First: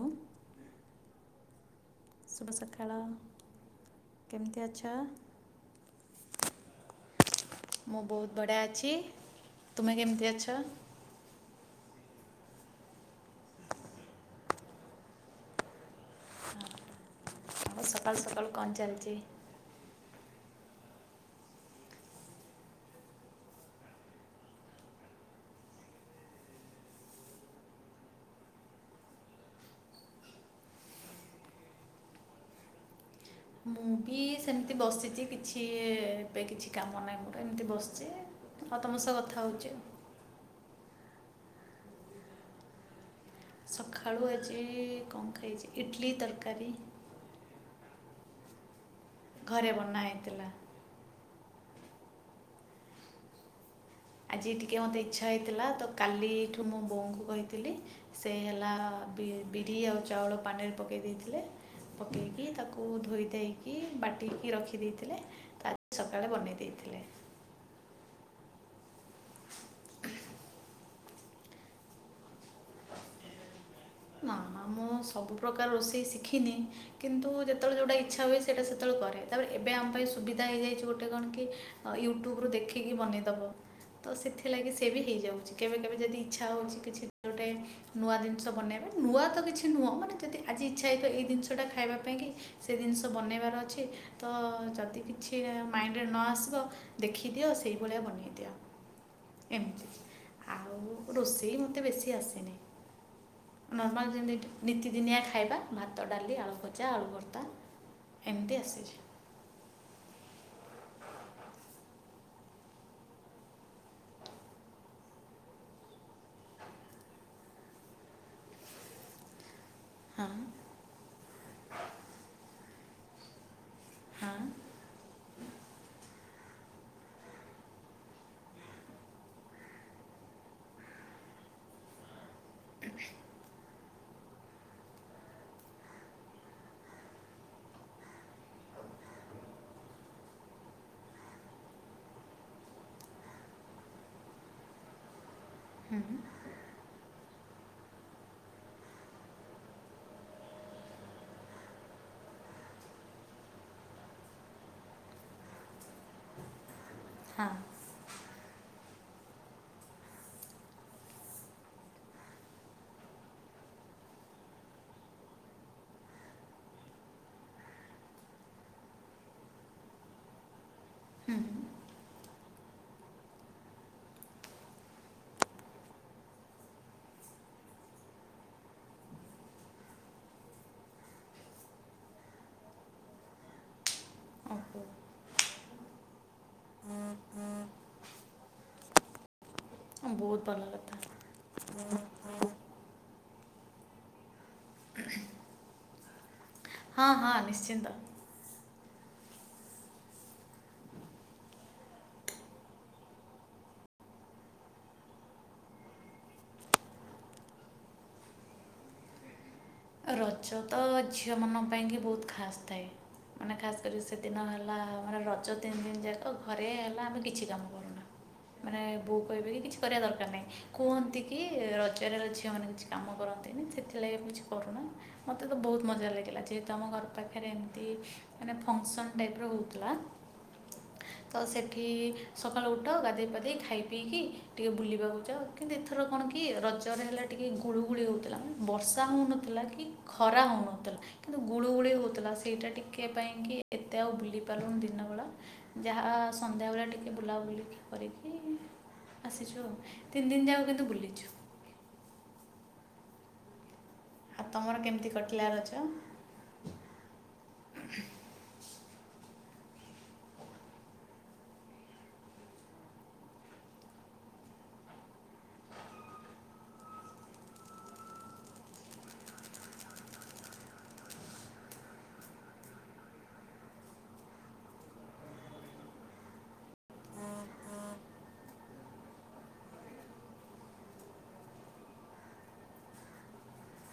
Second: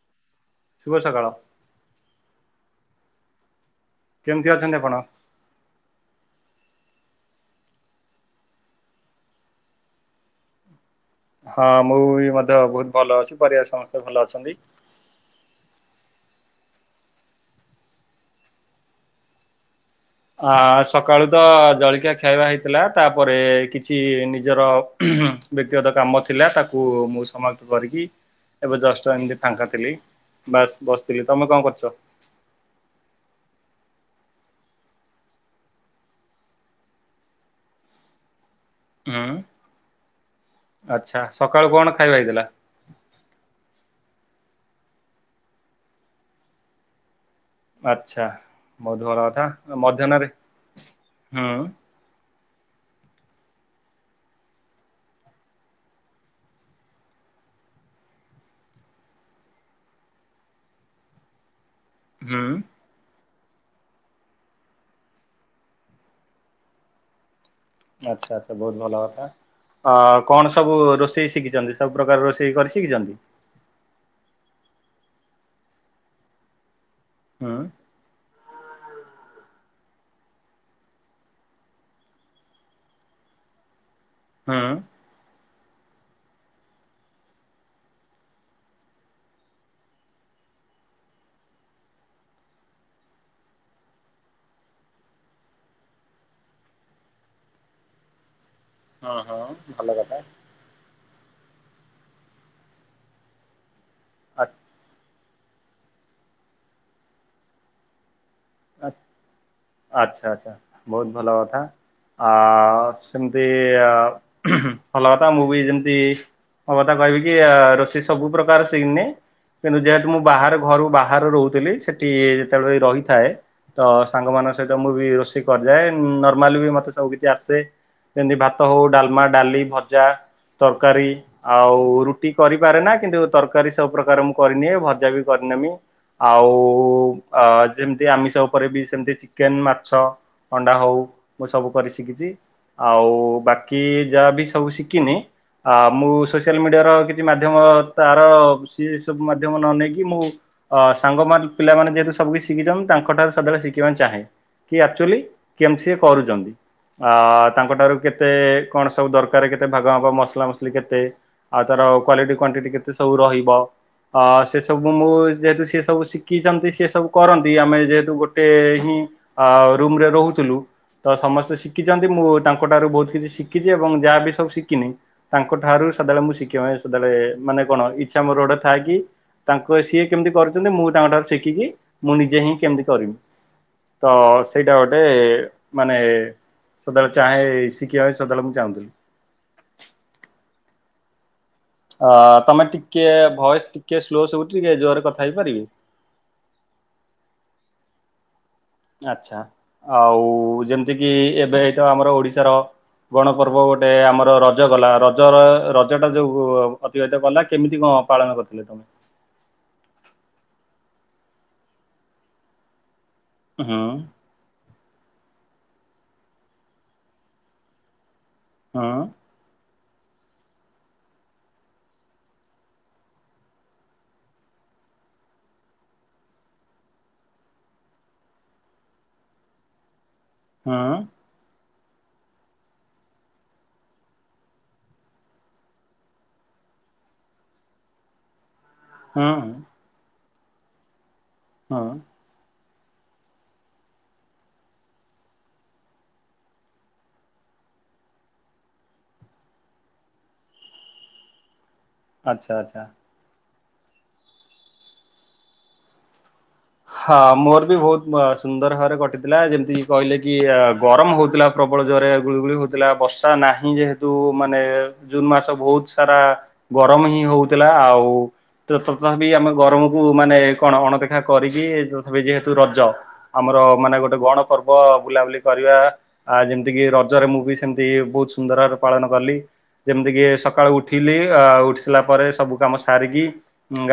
ହଁ। ଶୁଭ ସକାଳ। ଶୁଭ ସଖାଳ କେମିତି ଅଛନ୍ତି ଆପଣ? ଅଛ? ମୁଁ ବହୁତ ବଢ଼ିଆ ଅଛି ତୁମେ କେମିତି ଅଛ? ହଁ ମୁଁ ବି ମଧ୍ୟ ବହୁତ ଭଲ ଅଛି ପରିବାର ସମସ୍ତେ ଭଲ ଅଛନ୍ତି। ସକାଳୁ ସକାଳୁ କଣ ଚାଲିଛି? ଆ ସକାଳୁ ତ ଜଳିକିଆ ଖାଇବା ହେଇଥିଲା ତାପରେ କିଛି ନିଜର ବ୍ୟକ୍ତିଗତ କାମ ଥିଲା ତାକୁ ମୁଁ ସମାପ୍ତ କରିକି ଏବେ ଜଷ୍ଟ ଏମିତି ଫାଙ୍କା ଥିଲି ବାସ୍ ବସିଥିଲି ତମେ କଣ କରୁଛ? ମୁଁ ବି ସେମିତି ବସିଛି କିଛି ଏବେ କିଛି କାମ ନାହିଁ ମୋର ଏମିତି ବସିଛି ହଁ ତମସ ହୁଁ କଥା ହେଉଛି। ଆଚ୍ଛା ସକାଳୁ କଣ ଖାଇବା ହେଇଥିଲା? ସକାଳୁ ଆଜି କଣ ଖାଇଛି ଇଟଲି ତରକାରୀ। ଆଚଛା ମଧୁବର ଘରେ କଥା ବନା ମଧ୍ୟାହ୍ନରେ ହେଇଥିଲା ହୁଁ। ଆଜି ଟିକେ ମୋତେ ଇଚ୍ଛା ହେଇଥିଲା ତ କାଲିଠୁ ମୋ ବୋଉଙ୍କୁ କହିଥିଲି ସେ ହେଲା ବିରି ଆଉ ଚାଉଳ ପାଣିରେ ପକେଇ ଦେଇଥିଲେ ହୁଁ ପକେଇକି ତାକୁ କୁ ଧୋଇ ଦେଇକି ବାଟିକି ରଖିଦେଇଥିଲେ ତା ସକାଳେ ବନେଇ ଦେଇଥିଲେ। ଆଚ୍ଛା ଆଚ୍ଛା ବହୁତ ଭଲ କଥା। ଅ କଣ ସବୁ ରୋଷେଇ ଶିଖିଛନ୍ତି? ସବୁ ପ୍ରକାର ରୋଷେଇ କରି ଶିଖିଛନ୍ତି? ନା ନା ମୁଁ ସବୁପ୍ରକାର ରୋଷେଇ ଶିଖିନି କିନ୍ତୁ ହୁଁ ଯେତେବେଳେ ଜଉଟା ଇଚ୍ଛା ହୁଏ ସେଇଟା ସେତେବେଳେ କରେ ତାପରେ ଏବେ ଆମ ପାଇଁ ସୁବିଧା ହେଇଯାଇଛି ଗୋଟେ କଣ କି ୟୁଟ୍ୟୁବ୍ ରୁ ଦେଖ ଖିକି ବନେଇଦବ। ତ ହୁଁ ସେଥିଲାଗି ସେ ବି ହେଇଯାଉଛି କେବେ କେବେ ଯଦି ଇଚ୍ଛା ହେଉଛି କିଛି ଗୋଟେ ନୂଆ ଜିନିଷ ବନାଇବେ ନୂଆ ତ କିଛି ନୁହଁ ମାନେ ଯଦି ଆଜି ଇଚ୍ଛା ହତ ଏ ଜିନଷଟା ଖାଇବା ପାଇଁ କି ସେ ଜିନିଷ ବନେଇବାର ଅଛି ତ ଯଦି କିଛି ମାଇଣ୍ଡରେ ନ ଆସିବ ଦେଖିଦିଅ ସେଇଭଳିଆ ବନେଇ ଦିଅ। ହଁ ହଁ ଭଲ କଥା। ଆଉ ରୋଷେଇ ମୋତେ ବେଶୀ ଆସିନି। ନର୍ମାଲ ଆ ଯେମିତି ନିତିଦିନିଆ ଖାଇବା ଭାତ ଡାଲି ଆଳୁ ଭଜା ଆଳୁ ଭର୍ତ୍ତା। ଏମିତି ଆ ଆସିଛି। ଆଚ୍ଛା ଆଚ୍ଛା ବହୁତ ଭଲ କଥା। ଆ ସେମିତି ଅ ଭଲ କଥା ମୁଭି ଯେମିତି ମ କଥା କହିବି କି ଆ ରୋଷେଇ ସବୁ ପ୍ରକାର ସିନି। କିନ୍ତୁ ଯେହେତୁ ମୁଁ ହଁ ବାହାରେ ଘରୁ ବାହାରୁ ରହୁଥିଲି ସେଠି ଯେତେବେଳେ ରହିଥାଏ। ତ ହଁ ସାଙ୍ଗମାନଙ୍କ ସହିତ ମୁଁ ବି ରୋଷେଇ କରିଦାଏ ନର୍ମାଲି ବି ମତେ ସବୁ କିଛି ଆସେ। ଯେମିତି ଭାତ ହଉ ଡାଲମା ଡାଲି ଭଜା ତରକାରୀ। ଆଉ ରୁଟି କରିପାରେ ନା କିନ୍ତୁ ତରକାରୀ ସବୁ ପ୍ରକାର ମୁଁ କରିନିଏ ଭଜା ବି କରିନେମି। ଆଉ ଅ ଯେମିତି ଆମିଶ ପରେ ବି ସେମିତି ଚିକେନ ମାଛ ଅଣ୍ଡା ହଉ ମୁଁ ସବୁ କରି ଶିଖିଛି। ଆଉ ବାକି ଯାହା ବି ସବୁ ଶିଖିନି ଆ ହୁଁ ମୁଁ ସେ ସୋଆଲ ମିଡିଆର କିଛି ମାଧ୍ୟମ ତାର ସିଏ ସବୁ ମାଧ୍ୟମ ନ ନେଇକି ମୁଁ ଅ ସାଙ୍ଗମାନେ ପିଲାମାନେ ଯେହେତୁ ସବୁ କିିଛି ଶିଖିଛନ୍ତି ତାଙ୍କଠାରୁ ଳେ ଶିଖିବା ଚାହେଁ କି ଆଚୁଆଲି କେମତି କରୁଛନ୍ତି ଅ ହଁ ତାଙ୍କ ଠାରୁ କେ କେତେ କଣ ସବୁ ଦରକାର କେତେ ଭାଗ ଭାଗ ମସଲା ମସଲି କେତେ? ଆଉ ତାର କ୍ୱାଲିଟି କ୍ୱାଣ୍ଟିଟି କେତେ ସବୁ ରହିବ। ଅ ସେସବୁ ମୁଁ ଯେହେତୁ ସେ ସବୁ ଶିଖିଛନ୍ତି ସେ ସବୁ କରନ୍ତି ଆମେ ଯେହେତୁ ଗୋ ଗୋଟେ ହିଁ ଅ ରୁମରେ ରହୁଥିଲୁ ତ ହୁଁ ସମସ୍ତେ ଶିଖିଛନ୍ତି ମୁଁ ତା ଙ୍କ ଟାରୁ ବହୁତ କିଛି ଶିଖିଛି ଏବଂ ଯାହା ବି ସବୁ ଶିଖିନି ତାଙ୍କ ଠାରୁ ସଦାବେଳେ ମୁଁ ଶିଖିବା ପାଇଁ ସଦାବେଳେ ମାନେ କଣ ଇଛା ମୋର ଗୋଟେ ଥାଏ କି ତାଙ୍କ ସିଏ କେମିତି କରୁଛନ୍ତି ମୁଁ ତାଙ୍କ ଠାରୁ ଶିଖିକି ମୁଁ ନିଜେ ହିଁ କେମିତି କରବି। ତ ସେଇଟା ଓହୋ ଗୋଟେ ମାନେ ସଦାବେଳେ ଚାହେଁ ଶିଖିବା ପାଇଁ ସଦାବେଳେ ମୁଁ ଚାହୁଁଥିଲି। ବହୁତ ଭଲ କଥା। ଅ ତମେ ଟିକେ ଭଏସ ଟିକେ ସ୍ଲୋ ସବୁଚି ଟିକେ ଜୋରରେ କଥା ହେଇପାରିବ। ହଁ ହଁ ନିଶ୍ଚିନ୍ତ। ଆଛା ଆଉ ଯେମିତି କିି ଏବେ ଏତ ଆମର ଓଡିଶାର ଗଣପର୍ବ ଗୋଟେ ଆମର ରଜ ଗଲା ରଜର ରଜଟା ଯୋଉ ଲା କେମିତି କ ପାଳନ କରିଥିଲେ? ରଜ ତ ଝିଅ ମାନଙ୍କ ପାଇଁକି ବହୁତ ଖାସ୍ ଥାଏ ମାନେ ହୁଁ ଖାସ୍ କରି ସେ ଦିନ ହେଲା ମାନେ ରଜ ତିନି ଦିନ ଯାକ ଘରେ ହେଲା ଆମେ କିଛି କାମ କରୁନା। ମାନେ ହୁଁ ବୁ କହିବେ କିଛି କରିବା ଦରକାର ନାହିଁ, କୁହନ୍ତି କି ରଜରେ ଝିଅମାନେ କିଛି କାମ କରନ୍ତିନି ସେଥିଲାଗି କି କରୁନା ମୋତେ ତ ବହୁତ ମଜା ଲାଗିଲା ଯେହେତୁ ଆମ ଘର ପାଖରେ ଏମିତି ମାନେ ଫଙ୍କସନ୍ ଟାଇପର ହଉଥିଲା। ହଁ। ତ ସେଠି ସକାଳୁ ଉଠ ଗାଧୋଇ ପାାଧୋଇ ଖାଇ ପିଇକି ଟିକେ ବୁଲିବାକୁ ଯାଅ। କିନ୍ତୁ ଏଥର କଣ କି ରଜରେ ହେଲା ଟିକେ ଗୁଳୁଗୁଳି ହେଉଥିଲା ବର୍ଷା ବଷା ହୁଁ ହେଉନଥିଲା କି ଖରା ହେଉନଥିଲା କିନ୍ତୁ ହୁଁ ଗୁଳୁଗୁଳି ହେଉଥିଲା ସେଇଟା ଟିକେ କେ ପାଇଁ କି ଏତେ ଆଉ ବୁଲି ପାରୁନି ଦିନ ବେଳା ଯାହା ସନ୍ଧ୍ୟାବେଳେ ଟିକେ ବୁଲାବୁଲି କରିକି ଆସିଛୁ ଆଉ ତିନି ଦିନ ଯାକ କିନ୍ତୁ ବୁଲିଛୁ। ଆଚ୍ଛା ଆଚ୍ଛା। ଆଉ ତମର କେମିତି କଟିଲା ରଜ? ହଁ ମୋର ବି ବହୁତ ଅ ସୁନ୍ଦର ଭାବରେ କଟିଥିଲା ଯେମିତି କହିଲେ କି ଗରମ ହଉଥିଲା ପ୍ରବଳ ଜୋରେ ଗୁଳିଗୁଳି ହଉଥିଲା ବର୍ଷା ନାହିଁ ଯେହେତୁ ମାନେ ଜୁନ ମାସ ବହୁତ ସାରା ଗରମ ହିଁ ହଉଥିଲା ଆଉ ତଥାପି ଆମେ ଗରମକୁ ମାନେ କଣ ଅଣଦେଖା କରିକି [unintelligible] ଯେହେତୁ ରଜ ଆମର ମାନେ ଗୋଟେ ଗଣ ପର୍ବ ବୁଲାବୁଲି କରିବା ଆ ଯେମିତି କି ରଜରେ ମୁଁ ବି ସେମିତି ବହୁତ ସୁନ୍ଦର ପାଳନ କଲି। ଯେମିତି କି ସକାଳୁ ଉଠିଲି ଉଠିସିଲା ଆ ପରେ ସବୁ କାମ ସାରିକି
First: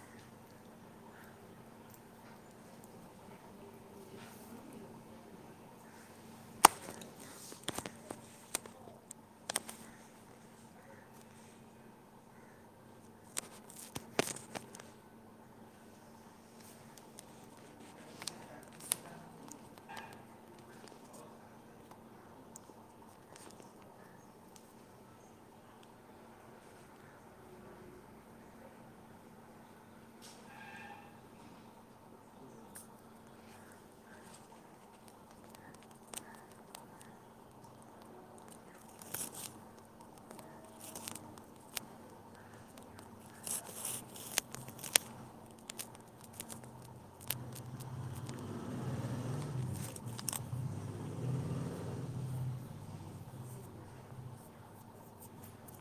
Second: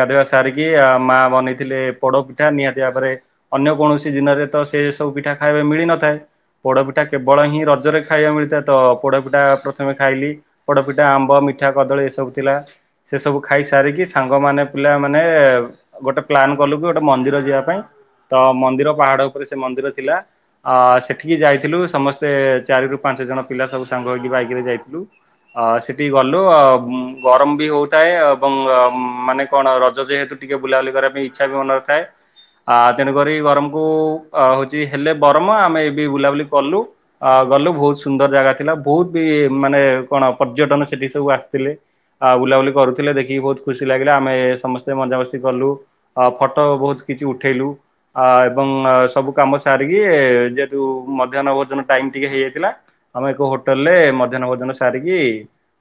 ଗାଧୋଇବା ସାରିକି ଆ ମା ବନେଇ ଥିଲେ ପୋଡ ପିଠା ନିହାତି ଭାବରେ ଅନ୍ୟ କୌଣସି ଦିନରେ ତ ସେ ସବୁ ପିଠା ଖାଇବା ମିଳିନଥାଏ। ପୋଡ଼ପିଠା କେବଳ ହିଁ ରଜରେ ଖାଇବା ମିଳିଥାଏ ତ ପୋଡ଼ପିଠା ପ୍ରଥମେ ଖାଇଲି। ପୋଡ଼ପିଠା, ଆମ୍ବ, ମିଠା କଦଳୀ ଏସବୁ ଥିଲା। ସେ ସବୁ ଖାଇ ସାରିକି ସାଙ୍ଗ ମାନେ ପିଲା ମାନେ ଗୋଟେ ପ୍ଲାନ ଗଲୁ କି ଗୋଟେ ମନ୍ଦିର ଯିବା ପାଇଁ ତ ମନ୍ଦିର ପାହାଡ଼ ଉପରେ ସେ ମନ୍ଦିର ଥିଲା। ଆ ସେଠିକି ଯାଇଥିଲୁ ସମସ୍ତେ ଚାରି ରୁ ପାଞ୍ଚ ଜଣ ପିଲା ସବୁ ସାଙ୍ଗ ହେଇକି ବାଇକ୍ ରେ ଯାଇଥିଲୁ। ଅ ସେଠିକି ଗଲୁ ଅ ଗରମ ବି ହଉଥାଏ ଏବଂ ଅ ମାନେ କଣ ରଜ ଯେହେତୁ ଟିକେ ବୁଲାବୁଲି କରିବା ପାଇଁ ଇଚ୍ଛା ବି ହୋଉ ନ ଥାଏ। ଆ ତେଣୁକରି ଗରମକୁ ଅ ହଉଚି ହେଲେ ବରମ ଆମେ ଏ ବି ବୁଲାବୁଲି କଲୁ। ଅ ଗଲୁ ବହୁତୁ ସୁନ୍ଦର ଜାଗା ଥିଲା ବହୁତି ମାନେ କଣ ପର୍ଯ୍ୟଟନ ସେଠି ସବୁ ଆସିଥିଲେ। ଆଉ ବୁଲାବୁଲି କରୁଥିଲେ ଦେଖିକି ବହୁତ୍ ଖୁସି ଲାଗିଲା ଆମେ ସମସ୍ତେ ମଜାମସ୍ତି କଲୁ। ଅ ଫଟ ବହୁତ୍ କିଛି ଉଠେଇଲୁ। ଆ ଏବଂ ଆ ସବୁ କାମ ସାରିକି ଯେହେତୁ ମଧ୍ୟାହ୍ନ ଭୋଜନ ଟାଇମ୍ ଟିକେ ହେଇଯାଇଥିଲା। ଆମେ ଏକ ହୋଟେଲ ରେ ମଧ୍ୟାହ୍ନ ଭୋଜନ ସାରିକି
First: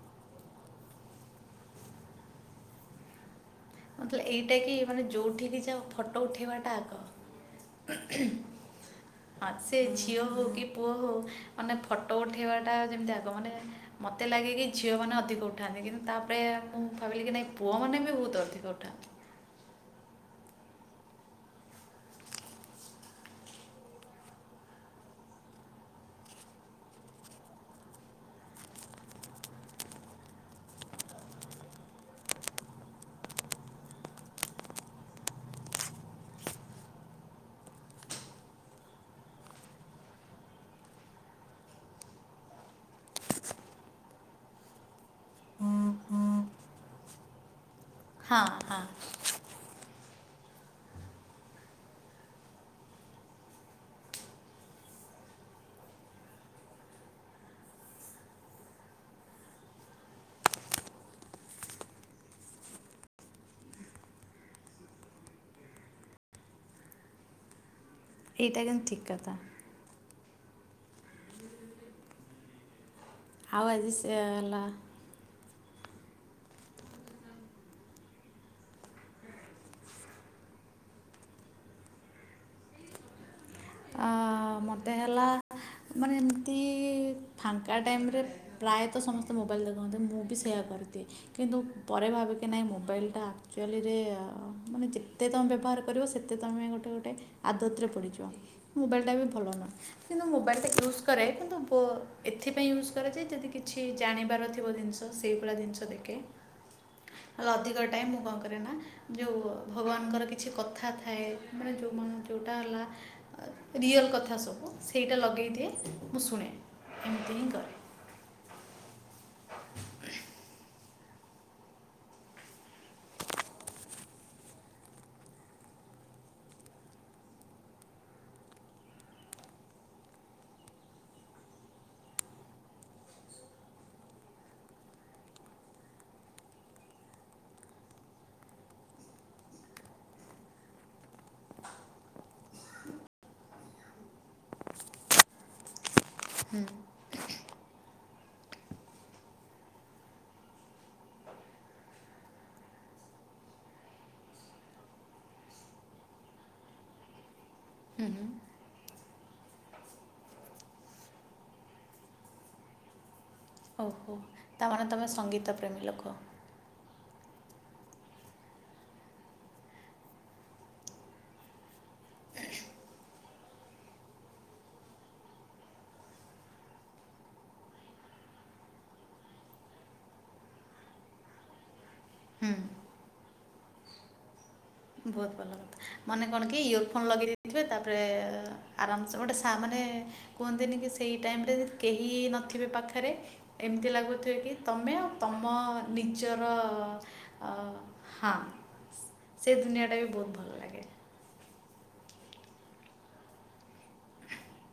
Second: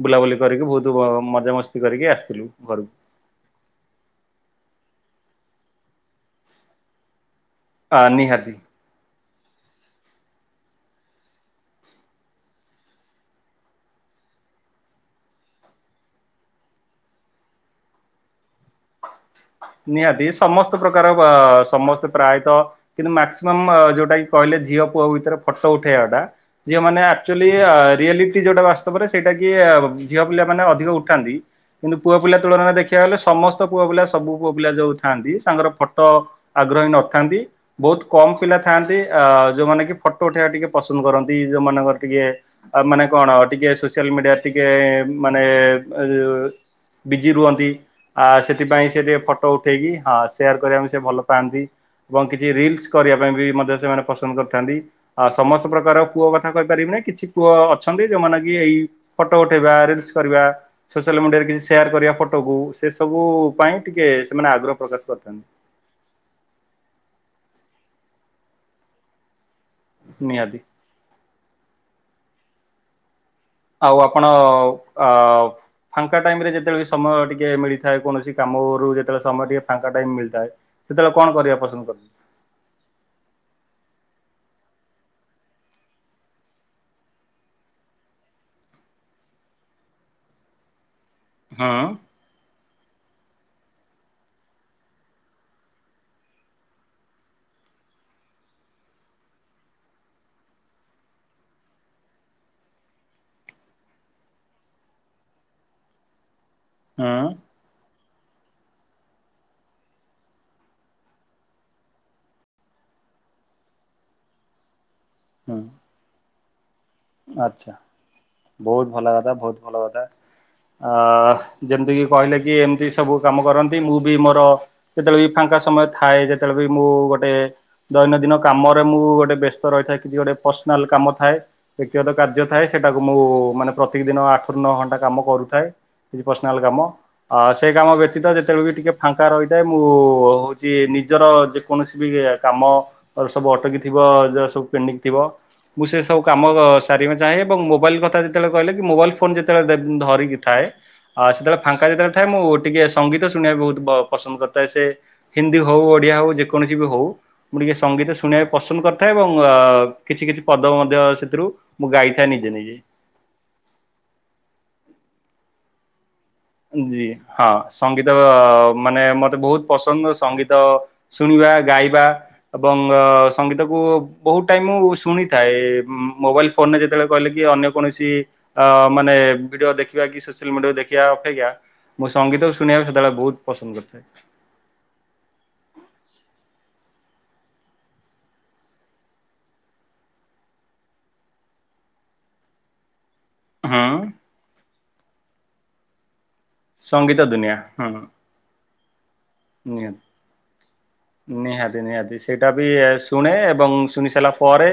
ବୁଲାବୁଲି କରିକି ବହୁତୁ ବ ମଜାମସ୍ତି କରିକି ଆସିଥିଲୁ ଘରୁକୁ। ମତେ ଲାଗେ ଏଇଟା କି ମାନେ ଯେଉଁଠିକି ଯାଅ ଫଟୋ ଉଠାଇବାଟା ଆଗ। ଅ ନିହାତି। ହଁ ସେ ଝିଅ ହଉ କି ପୁଅ ହଉ ମାନେ ଫଟୋ ଉଠେଇବା ଟା ଯେମିତି ଆଗ ମାନେ ମୋତେ ଲାଗେ କି ଝିଅମାନେ ଅଧିକ ଉଠାନ୍ତି କିନ୍ତୁ ତାପରେ ମୁଁ ଭାବିଲି କି ନାଇଁ ପୁଅମାନେ ବି ବହୁତୁ ଅଧିକ ଉଠା ନିହାତି ସମସ୍ତ ପ୍ରକାର ପା ସମସ୍ତେ ପ୍ରାୟତଃ କିନ୍ତୁ ମାକ୍ସିମମ୍ ଅ ଯୋଉଟା କି କିହିଲେ ଝିଅ ପୁଅ ଭିତରେ ଫଟୋ ଉଠେଇବାଟା ଝିଅମାନେ ଆକ୍ଚୁଆଲି ଆ ରିଆଲିଟି ଯୋଉଟା ବାସ୍ତବରେ ସେଇଟା କି ଝିଅ ପିଲା ମାନେ ଅଧିକ ଉଠାନ୍ତି। କିନ୍ତୁ ପୁଅ ପିଲା ତୁଳନାରେ ଦେଖିବାକୁ ଗଲେ ସମସ୍ତ ପୁଅ ପିଲା ସବୁ ପୁଅ ପିଲା ଯୋଉ ଥାନ୍ତି ତାଙ୍କର ଫଟୋ ଆଗ୍ରହୀ ନଥାନ୍ତି। ବହୁତ୍ କମ୍ ପିଲା ଥାଆନ୍ତି ଅ ଯୋଉମାନେ କି ଫଟୋ ଉଠେଇବା ଟିକେ ପସନ୍ଦ କରନ୍ତି ଯୋଉମାନଙ୍କର ଟିକେ ଆଉ ମାନେ କଣ ଟିକେ ସୋସିଆଲ ମିଡିଆରେ ଟିକେ ମାନେ ବିଜି ରୁହନ୍ତି ଆ ହଁ ହଁ ସେଥିପାଇଁ ସିଏ ଟିକେ ଫଟୋ ଉଠେଇକି ହଁ ସେୟାର କରିବା ପାଇଁ ସେ ଭଲ ପାଆନ୍ତି। ଏବଂ କିଛି ରିଲ୍ସ କରିବା ପାଇଁ ବି ମଧ୍ୟ ସେମାନେ ପସନ୍ଦ କରିଥାନ୍ତି। ଆ ସମସ୍ତ ପ୍ରକାର ପୁଅ କଥା କହିପାରିବିନେଇ କିଛି ପୁଅ ଅଛନ୍ତି ଯୋଉମାନେ କି ଏଇ ଫଟୋ ଉଠେଇବା ରିଲ୍ସ କରିବା ସୋସିଆଲ ମିଡିଆରେ କିଛି ସେୟାର କରିବା ଫଟୋକୁ ସେ ସବୁ ପାଇଁ ଟିକେ ସେମାନେ ଆଗ୍ରହ ପ୍ରକାଶ କରିଥାନ୍ତି। ଏଇଟା କିନ୍ତୁ ଠିକ୍ କଥା। ନିହାତି। ହୁଁ। ଆଉ ସେ ଆପଣ ଆଉ ହେଲା ଆଉ ଫାଙ୍କା ଟାଇମ୍ ରେ ଯେତେବେଳେ ବି ସମୟ ଟିକେ ମିଳିଥାଏ କୌଣସି କାମରୁ ଯେତବେଳେ ସମୟ ଟିକେ ଫାଙ୍କା ଟାଇମ୍ ମିଳିଥାଏ। ସେତବେଳେ କଣ କରିବା ପସନ୍ଦ କରି ଆ ମତେ ହେଲା ମାନେ ଏମିତି ଫାଙ୍କା ଟାଇମ୍ ରେ ପ୍ରାୟତଃ ସମସ୍ତେ ମୋବାଇଲ୍ ଦେଖନ୍ତି ମୁଁ ବି ସେୟା କରିଦିଏ କିନ୍ତୁ ହୁଁ ପରେ ଭାବି ନାଇଁ ମୋବାଇଲ୍ ଟା ଆକ୍ଚୁଅଲିରେ ମାନେ ଯେତେ ତମେ ବ୍ୟବହାର କରିବ ସେତେ ତମେ ଗୋଟେ ଗୋଟେ ଆଦତରେ ପଡ଼ିଯିବ ମୋବାଇଲ୍ ଟା ବି ଭଲ ନୁହେ କିନ୍ତୁ ମୋବାଇଲ୍ ଟା ୟୁଜ୍ କରେ କିନ୍ତୁ ପୁଅ ଏଥିପାଇଁ ୟୁଜ୍ କରେ ଯେ ଯଦି କିଛି ଜାଣିବାର ଥିବ ଜିନିଷ ସେଇଭଳିଆ ଜିନିଷ ଦେଖେ। ହଁ। ତ ଅଧିକ ଟାଇମ୍ ମୁଁ କଣ କରେ ନା ଯଉ ଭଗବାନଙ୍କର କିଛି କଥା ଥାଏ। ମାନେ ଯୋଉ ମନ ଯୋଉଟା ହେଲା ରିଅଲ କଥା କଥା ସବୁ ସେଇଟା ଲଗେଇ ଦିଏ ମୁଁ ଶୁଣେ। ଏମିତି ହିଁ ଆଛା କରେ ବହୁତ୍ ଭଲ କଥା ବହୁତ୍ ଭଲ କଥା। ଅ ଯେମିତିକି କହିଲେ କି ଏମିତି ସବୁ କାମ କରନ୍ତି ମୁଁ ବି ମୋର ଯେତେବେଳେ ବି ଫାଙ୍କା ସମୟ ଥାଏ ଯେତେବେଳେ ବି ମୁଁ ଗୋଟେ ଦୈନନ୍ଦିନ କାମରେ ମୁଁ ଗୋଟେ ବ୍ୟସ୍ତ ରହିଥାଏ କିଛି ଗୋଟେ ପର୍ସନାଲ୍ କାମ ଥାଏ। ବ୍ୟକ୍ତି ଗତ କାର୍ଯ୍ୟ ଥାଏ ସେଇଟାକୁ ମୁଁ ମାନେ ପ୍ରତେକ୍ ଦିନ ଆଠରୁ ନଅ ଘଣ୍ଟା କାମ କରୁଥାଏ। କିଛି ପ୍ରଶନାଲ୍ କି କଣ? ସେ କାମ ବ୍ୟତୀତ ଯେତେବେଳେ ବି ଟିକେ ଫାଙ୍କା ରହିଥାଏ ମୁଁ ହଉଚି ନିଜର ଯେ କୌଣସି ବି କାମ ସବୁ ଅଟକି ଥିବ ଯେ ସବୁ ପେଣ୍ଡିଙ୍ଗ ଥିବ ମୁଁ ସେ ସବୁ ଆମ ହୁଁ ସାରିବା ଚାହେଁ ଏବଂ ମୋବାଇଲ କଥା ଯେତେବେଳେ କହିଲେ କି ମୋବାଇଲ ଫୋନ ଯେତେ ଧରିକି ଥାଏ। ଆଉ ସେତେବେଳେ ଫାଙ୍କା ଯେତେବେଳେ ଥାଏ ମୁଁ ଟିକେ ସଙ୍ଗୀତ ଶୁଣିବାକୁ ବୋହୁତ ପସନ୍ଦ କରିଥାଏ। ସେ ହିନ୍ଦୀ ହଉ ଓଡ଼ିଆ ହଉ ଯେକୌଣସି ବି ହଉ। ମୁଁ ଟିକେ ହୁଁ ସଙ୍ଗୀତ ହୁଁ ଶୁଣିବାକୁ ପସନ୍ଦ କରିଥାଏ, ଏବଂ କିଛି କିଛି ପଦବ ମଧ୍ୟ ରୁ ମୁଁ ଗାଇଥା [unintelligible] ହଉ ହଉ ତାମାନେ ତୁମେ ସଙ୍ଗୀତ ପ୍ରେମୀ ଲୋକ। ଜି ହଁ ସଙ୍ଗୀତ ମାନେ ମତେ ବୋହୁତ ପସନ୍ଦ ସଙ୍ଗୀତ ଶୁଣିବା ଗାଇବା। ଏବଂ ସଙ୍ଗୀତକୁ ବୋହୁତ ଟାଇମ ମୁଁ ଶୁଣିଥାଏ, ମୋବାଇଲ ଫୋନ୍ ରେ ଯେତେବେଳେ କହିଲେ କି ଅନ୍ୟ କୌଣସି ମାନେ ଭିଡ଼ିଓ ଦେଖିବା କି ସୋସିଆଲ ମିଡ଼ିଆକୁ ଦେଖିବା ଆଜ୍ଞା ମୁଁ ସଙ୍ଗୀତକୁ ହୁଁ ଶୁଣିବାକୁ ସେତେବେଳେ ବୋହୁତ ପସନ୍ଦ କରିଥାଏ ବୋହୁତ ଭଲ କଥା। ମାନେ କଣ କି ଇୟର ଫୋନ ଲଗେଇ ଦେଇେଇଥିବେ ତାପରେ ଆରାମସ ଗୋଟେ ସା ମାନେ କୁହନ୍ତିନି କି ସେଇ ଟାଇମ୍ ରେ କେହି ନଥିବେ ପାଖରେ ଏମିତି ହଁ ଲାଗୁଥିବେ କି ତମେ ଆଉ ତମ ନିଜର ସଙ୍ଗୀତ ଦୁନିଆ ହଁ ସେ ନିହାତି ଦୁନିଆଟା ବି ବୋହୁତ ଭଲ ଲାଗେ। ନିହାତି ନିହାତି ସେଇଟା ବି ଶୁଣେ ଏବଂ ଶୁଣି ସାରିଲା ପରେ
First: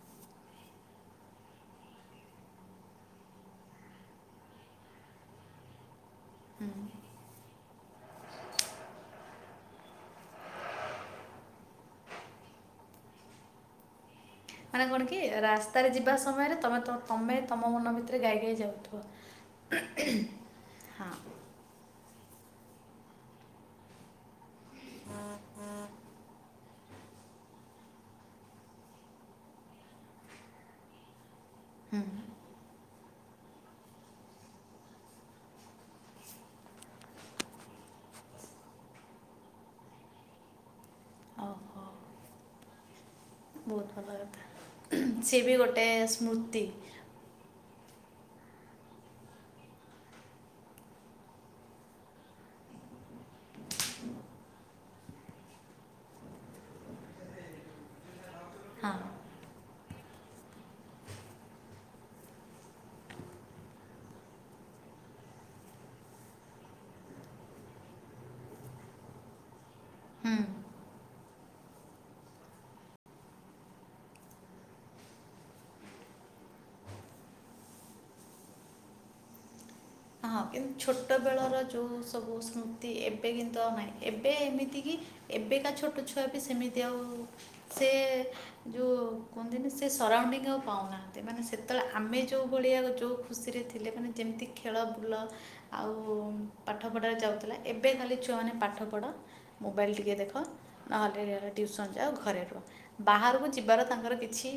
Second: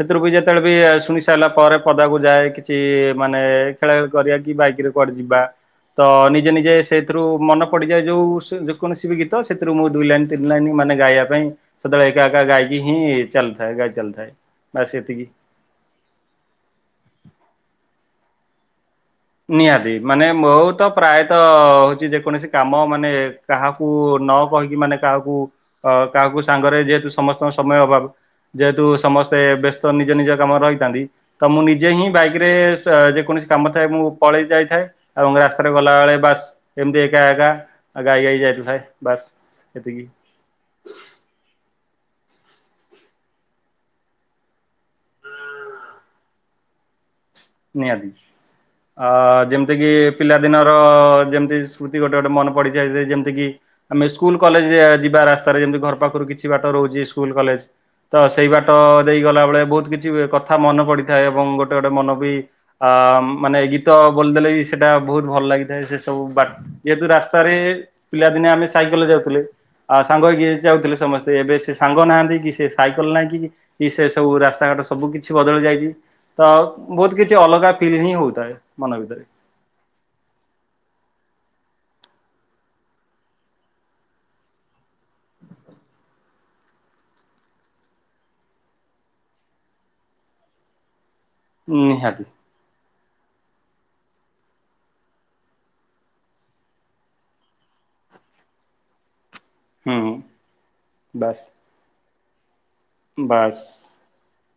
ସେଥିରୁ ବି ଯେତେବେଳେ ବି ଶୁଣି ସାରିଲା ପରେ ପଦାକୁ ଯାଏ କିଛି ମାନେ ଖେଳା ଖେଳି କରିବା କି ବାଇକରେ କୁଆଡେ ଯିବା ତ ନିଜେ ନିଜେ ସେଇଥିରୁ ମନେ ପଡିଯାଏ ଯୋଉ କୌଣସି ବି ଗୀତ ସେଥିରୁ ମୁଁ ଦୁଇ ଲାଇନ୍ ତିନ ଲାଇନ୍ ମାନେ ଗାଇବା ପାଇଁ ସେତେବେଳେ ଏକା ଏକା ଗାଈକି ହିଁ ଚାଲଥାଏ ଗାଈ ଚାଲଥାଏ। ମାନେ କଣ କି ରାସ୍ତାରେ ଯିବା ସମୟରେ ତମେ ତମେ ତମ ମନ ଭିତରେ ଗାଇ ଗାଇ ଯାଉଥିବ। ନିହାତି ମାନେ ବୋହୁତ ହଁ ପ୍ରାୟତ ହଉଛି ଯେକୌଣସି କାମ ମାନେ କାହାକୁ ନ କହିକି ମାନେ କାହାକୁ ଅ କାହାକୁ ସାଙ୍ଗରେ ଯେହେତୁ ସମସ୍ତଙ୍କ ସମୟ ଅଭାବ। ଯେହେତୁ ସମସ୍ତେ ବ୍ୟସ୍ତ ନିଜ ନିଜ କାମରେ ରହିଥାନ୍ତି। ତ ମୁଁ ନିଜେ ହୁଁ ହିଁ ବାଇକ ରେ ଯେକୌଣସି କାମ ଥାଏ ମୁଁ ପଳେଇ ଯାଇଥାଏ ଏବଂ ରାସ୍ତାରେ ଗଲାବେେଳେ ବାସ୍ ଏମିତି ଏକା ଏକା ଆ ଗାଈ ଗାଈ ଯାଇଥାଏ ବାସ ଏତିକି। ଓ ହୋ। ବୋହୁତ ଭଲ କଥା ସିଏ ବି ଗୋଟେ ସ୍ମୃତି। ନିହାତୀ। ଅ ଯେମିତିକି ପିଲାଦିନର ଯେମିତି ସ୍ମୃତି ଗୋଟେ ଗୋଟେ ମନେ ପଡିଯାଇ, ଯେମିତି କିି ଆମେ ସ୍କୁଲ କଲେଜ ଯିବା ରାସ୍ତାରେ ଯେମିତି ଘର ପାଖରୁ କିଛି ବାଟ ରହୁଚି ସ୍କୁଲ କଲେଜ। ତ ସେଇ ବାଟ ହଁ ଦେଇ ଗଲା ବେଳେ ବୋହୁତ କିଛି କଥା ମନେ ପଡିଥାଏ ଏବଂ ଗୋଟେ ଗୋଟେ ମନ ବି ଅ ମାନେ ଗୀତ ବଦେଲେ ବି ସେଇଟା ବୋହୁତ ଭଲ ଲାଗିଥାଏ ସେ ସବୁ ବା ଯେହେତୁ ରାସ୍ତାରେ ପିଲାଦିନେ ଆମେ ସାଇକେଲରେ ଯାଉଥିଲେ। ଆଉ ସାଙ୍ଗ ହୁଁ ହେଇକି ଯାଉଥିଲେ ସମସ୍ତେ, ଏବେ ସେ ସାଙ୍ଗ ନାହାନ୍ତି କି ସେ ସାଇକେଲ ନାହିଁ କି। କି ସେ ସବୁ ରାସ୍ତା ଘାଟ ସବୁ କିଛି ବଦଳି ଯାଇଚି, ତ ବୋହୁତ କିଛି ଅଲଗା ଫିଲ୍ ହିଁ ହୋଉଥାଏ ମନ ଭିତରେ। ହଁ କିନ୍ତୁ ଛୋଟବେଳର ଯେଉଁ ସବୁ ସ୍ମୃତି ଏବେ କିନ୍ତୁ ନାହିଁ ଏବେ ଏମିତି କିି ଏବେକା ଛୋଟ ଛୁଆ ବି ସେମିତି ଆଉ ସେ ଯୋଉ କୁହନ୍ତିନି ସେ ସରାଉଣ୍ଡିଙ୍ଗ ଆଉ ପାଉନା। ମାନେ ସେତେଳେ ଆମେ ନିହାତି ଯେଉଁ ଭଳିଆ ଯେଉଁ ଖୁସିରେ ଥିଲେ ମାନେ ଯେମିତି କି ଖେଳ ବୁଲ ଆଉ ପାଠ ପଢ଼ାରେ ଯାଉଥିଲା ଏବେ ଖାଲି ଛୁଆମାନେ ପାଠ ପଢ଼। ମୋବାଇଲ ହୁଁ ଟିକେ ଦେଖ ଆ ବାସ୍ ହେଲେ ଟିଉସନ୍ ଯାଅ ଘରେ ରୁହ। ବାହାରକୁ ବାସ୍ ଯିବାର ତାଙ୍କର କିଛି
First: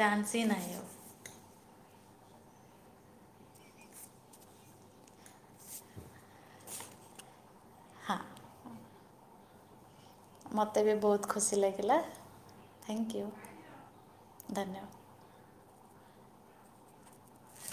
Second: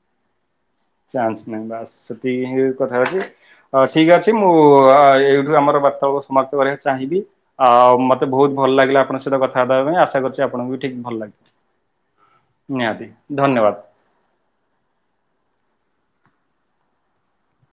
ଚାନ୍ସ ହିଁ ନାହିଁ ଆଉ। ଚାନ୍ସ ନାହିଁ ବାସ୍ ସେତିକି କଥା ହଉଛି। ହଁ ଠିକ ଅଛି ମୁଁ ଏଇଠୁ ଆମର ବାର୍ତ୍ତାଳାପକୁ କୁ ସମାପ୍ତ କରିବାକୁ ଚାହିଁବି। ଆଉ ହଁ ମୋତେ ବହୁତ ଭଲ ଲାଗିଲା ଆପଣଙ୍କ ସହିତ କଥାବାର୍ତ୍ତାବା ପାଇଁ ଆଶା କରୁଛି ଆପଣଙ୍କୁ ମୋତେ ବି ଠିକ ଭଲ ବହୁତ ଲାଗିବ। ଖୁସି ଲାଗିଲା ନିହାତି ଧନ୍ୟବାଦ। ଧନ୍ୟବାଦ।